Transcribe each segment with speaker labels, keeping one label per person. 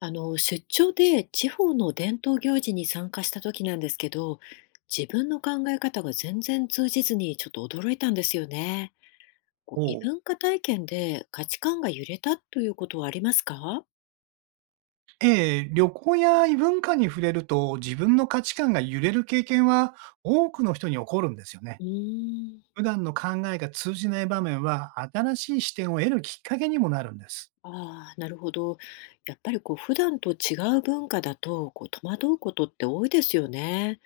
Speaker 1: 出張で地方の伝統行事に参加した時なんですけど、自分の考え方が全然通じずにちょっと驚いたんですよね。こう
Speaker 2: お
Speaker 1: 異
Speaker 2: う
Speaker 1: 文化体験で価値観が揺れたということはありますか？
Speaker 2: ええ、旅行や異文化に触れると自分の価値観が揺れる経験は多くの人に起こるんですよね。
Speaker 1: うーん。
Speaker 2: 普段の考えが通じない場面は新しい視点を得るきっかけにもなるんです。
Speaker 1: ああ、なるほど。やっぱりこう普段と違う文化だとこう戸惑うことって多いですよね。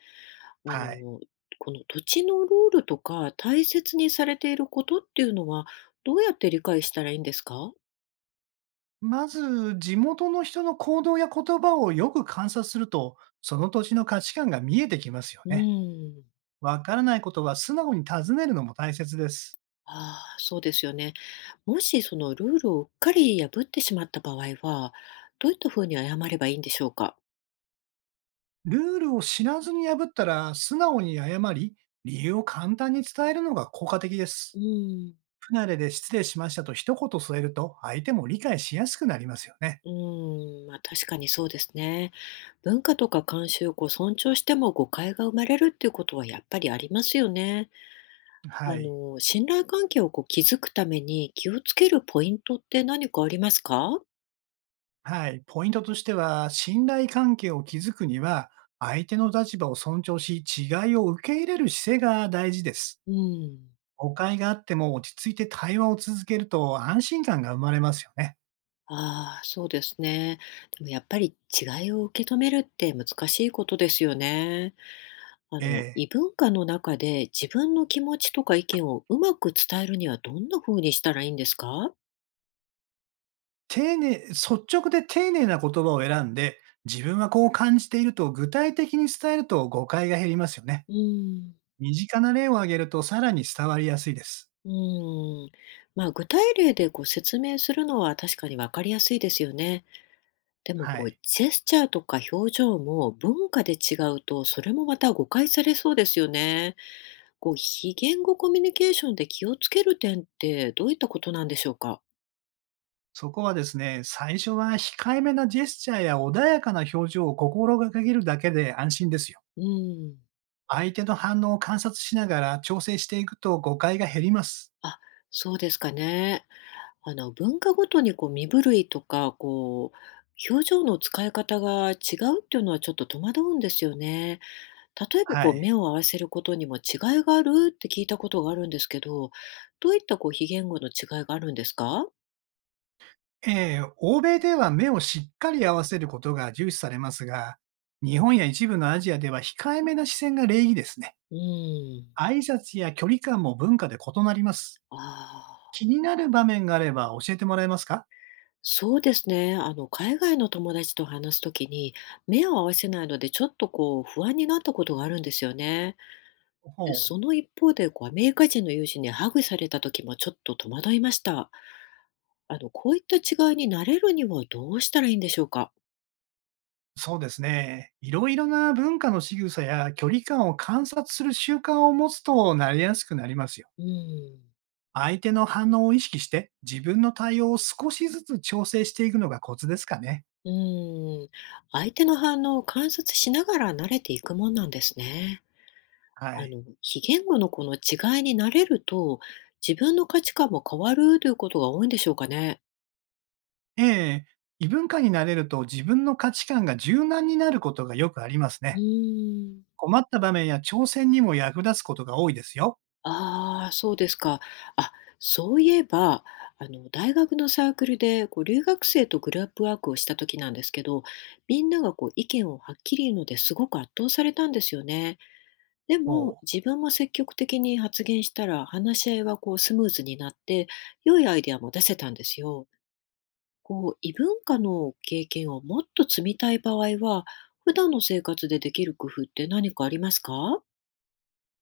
Speaker 1: あ
Speaker 2: はい。
Speaker 1: の、この土地のルールとか大切にされていることっていうのはどうやって理解したらいいんですか？
Speaker 2: まず、地元の人の行動や言葉をよく観察すると、その土地の価値観が見えてきますよ
Speaker 1: う
Speaker 2: ね。
Speaker 1: ん。
Speaker 2: わからないことは素直に尋ねるのも大切です。
Speaker 1: ああ、そうですよね。もしそのルールをうっかり破ってしまった場合は、どういったふうに謝ればいいんでしょうか。
Speaker 2: ルールを知らずに破ったら素直に謝り、理由を簡単に伝えるのが効果的です。
Speaker 1: うん、
Speaker 2: 不慣れで失礼しましたと一言添えると、相手も理解しやすくなりますよね。
Speaker 1: うまあ確かにそうですね。文化とか慣習をこう尊重しても誤解が生まれるっていうことはやっぱりありますよね。
Speaker 2: はい。
Speaker 1: 信頼関係をこう築くために気をつけるポイントって何かありますか？
Speaker 2: はい。ポイントとしては、信頼関係を築くには、相手の立場を尊重し、違いを受け入れる姿勢が大事です。
Speaker 1: うん。
Speaker 2: 誤解があっても落ち着いて対話を続けると安心感が生まれますよね。
Speaker 1: ああ、そうですね。でもやっぱり違いを受け止めるって難しいことですよね。あ
Speaker 2: え
Speaker 1: の、
Speaker 2: え
Speaker 1: 異文化の中で自分の気持ちとか意見をうまく伝えるにはどんな風にしたらいいんですか？
Speaker 2: 丁寧、率直で丁寧な言葉を選んで、自分はこう感じていると具体的に伝えると誤解が減りますよね。
Speaker 1: うん。
Speaker 2: 身近な例を挙げるとさらに伝わりやすいです。
Speaker 1: うん。まあ、具体例でこう説明するのは確かに分かりやすいですよね。でも
Speaker 2: は
Speaker 1: こう
Speaker 2: い。
Speaker 1: ジェスチャーとか表情も文化で違うとそれもまた誤解されそうですよね。こう非言語コミュニケーションで気をつける点ってどういったことなんでしょうか？
Speaker 2: そこはですね、最初は控えめなジェスチャーや穏やかな表情を心がけるだけで安心ですよ。
Speaker 1: うん。
Speaker 2: 相手の反応を観察しながら調整していくと誤解が減ります。
Speaker 1: あ、そうですかね。あの、文化ごとにこう身震いとか、こう、表情の使い方が違うっていうのはちょっと戸惑うんですよね。例えば
Speaker 2: は
Speaker 1: こう目
Speaker 2: い。
Speaker 1: を合わせることにも違いがあるって聞いたことがあるんですけど、どういったこう非言語の違いがあるんですか？
Speaker 2: 欧米では目をしっかり合わせることが重視されますが、日本や一部のアジアでは控えめな視線が礼儀ですね。
Speaker 1: うん。
Speaker 2: 挨拶や距離感も文化で異なります。
Speaker 1: ああ、
Speaker 2: 気になる場面があれば教えてもらえますか？
Speaker 1: そうですね。あの、海外の友達と話すときに目を合わせないのでちょっとこう不安になったことがあるんですよね。で
Speaker 2: ほう。
Speaker 1: その一方でこうアメリカ人の友人にハグされたときもちょっと戸惑いました。あの、こういった違いに慣れるにはどうしたらいいんでしょうか？
Speaker 2: そうですね。いろいろな文化の仕草や距離感を観察する習慣を持つとなりやすくなりますよ。
Speaker 1: うん。
Speaker 2: 相手の反応を意識して、自分の対応を少しずつ調整していくのがコツですかね。
Speaker 1: うん。相手の反応を観察しながら慣れていくもんなんですね。
Speaker 2: は
Speaker 1: あ
Speaker 2: い。
Speaker 1: の、非言語のこの違いに慣れると、自分の価値観も変わるということが多いんでしょうかね？
Speaker 2: ええ異文化になれると自分の価値観が柔軟になることがよくあります
Speaker 1: う
Speaker 2: ね。
Speaker 1: ーん。
Speaker 2: 困った場面や挑戦にも役立つことが多いですよ。
Speaker 1: ああ、そうですか。あ、そういえば、あの、大学のサークルで、こう、留学生とグループワークをした時なんですけど、みんながこう、意見をはっきり言うのですごく圧倒されたんですよね。でも、
Speaker 2: ほう。
Speaker 1: 自分も積極的に発言したら、話し合いはこうスムーズになって、良いアイデアも出せたんですよ。こう、異文化の経験をもっと積みたい場合は、普段の生活でできる工夫って何かありますか？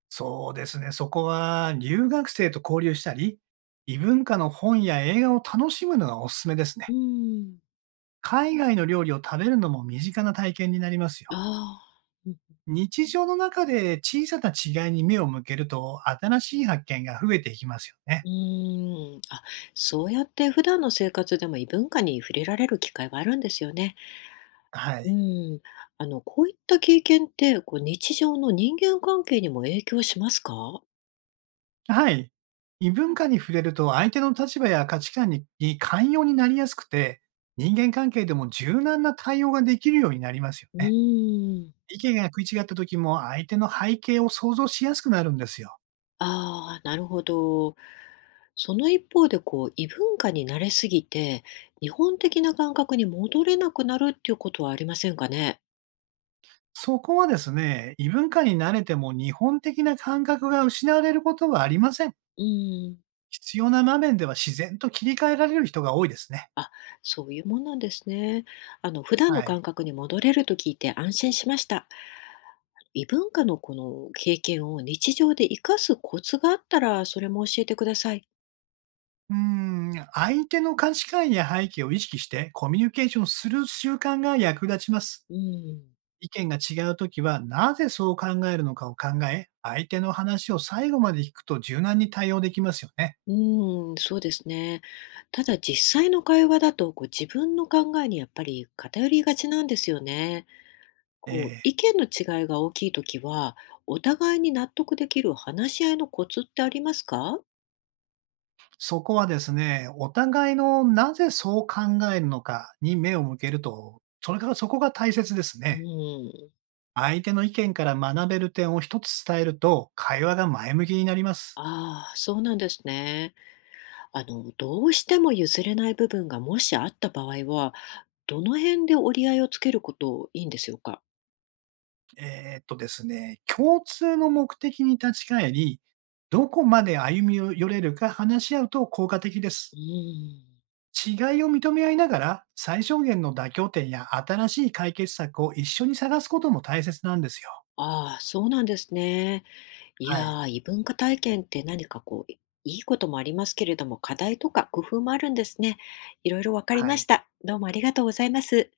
Speaker 2: そうですね、そこは留学生と交流したり、異文化の本や映画を楽しむのがおすすめです
Speaker 1: う
Speaker 2: ね。
Speaker 1: ん。
Speaker 2: 海外の料理を食べるのも身近な体験になりますよ。
Speaker 1: ああ。うん
Speaker 2: 日常の中で小さな違いに目を向けると、新しい発見が増えていきますよ
Speaker 1: う
Speaker 2: ね。
Speaker 1: ーん。あ、そうやって普段の生活でも異文化に触れられる機会があるんですよね。
Speaker 2: は
Speaker 1: う
Speaker 2: い。
Speaker 1: ん。あの、こういった経験って、こう、日常の人間関係にも影響しますか？
Speaker 2: はい。異文化に触れると、相手の立場や価値観にに寛容になりやすくて、人間関係でも柔軟な対応ができるようになりますよ
Speaker 1: うー
Speaker 2: ね。
Speaker 1: ん。
Speaker 2: 意見が食い違った時も、相手の背景を想像しやすくなるんですよ。
Speaker 1: ああ、なるほど。その一方で、こう、異文化に慣れすぎて、日本的な感覚に戻れなくなるっていうことはありませんかね？
Speaker 2: そこはですね、異文化に慣れても日本的な感覚が失われることはありません。
Speaker 1: うん。
Speaker 2: 必要な場面では自然と切り替えられる人が多いですね。
Speaker 1: あ、そういうもんなんですね。あの、普段の
Speaker 2: は
Speaker 1: 感
Speaker 2: い。
Speaker 1: 覚に戻れると聞いて安心しました。異文化のこの経験を日常で活かすコツがあったら、それも教えてください。
Speaker 2: うーん、相手の価値観や背景を意識してコミュニケーションする習慣が役立ちます。
Speaker 1: うん。
Speaker 2: 意見が違うときは、なぜそう考えるのかを考え、相手の話を最後まで聞くと柔軟に対応できますよね。
Speaker 1: うん、そうですね。ただ実際の会話だと、こう、自分の考えにやっぱり偏りがちなんですよね。こう、
Speaker 2: ええ
Speaker 1: 意見の違いが大きいときは、お互いに納得できる話し合いのコツってありますか？
Speaker 2: そこはですね、お互いのなぜそう考えるのかに目を向けると、それからそこが大切です
Speaker 1: う
Speaker 2: ね。
Speaker 1: ん。
Speaker 2: 相手の意見から学べる点を一つ伝えると、会話が前向きになります。
Speaker 1: ああ、そうなんですね。あの、どうしても譲れない部分がもしあった場合は、どの辺で折り合いをつけることいいんでしょうか？
Speaker 2: ですね、共通の目的に立ち返り、どこまで歩み寄れるか話し合うと効果的で
Speaker 1: う
Speaker 2: す。
Speaker 1: ん。
Speaker 2: 違いを認め合いながら、最小限の妥協点や新しい解決策を一緒に探すことも大切なんですよ。
Speaker 1: ああ、そうなんですね。い
Speaker 2: はい。
Speaker 1: やー、異文化体験って何かこう、いいいこともありますけれども、課題とか工夫もあるんですね。いろいろわかり
Speaker 2: は
Speaker 1: まし
Speaker 2: い。
Speaker 1: た。どうもありがとうございます。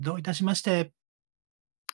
Speaker 2: どういたしまして。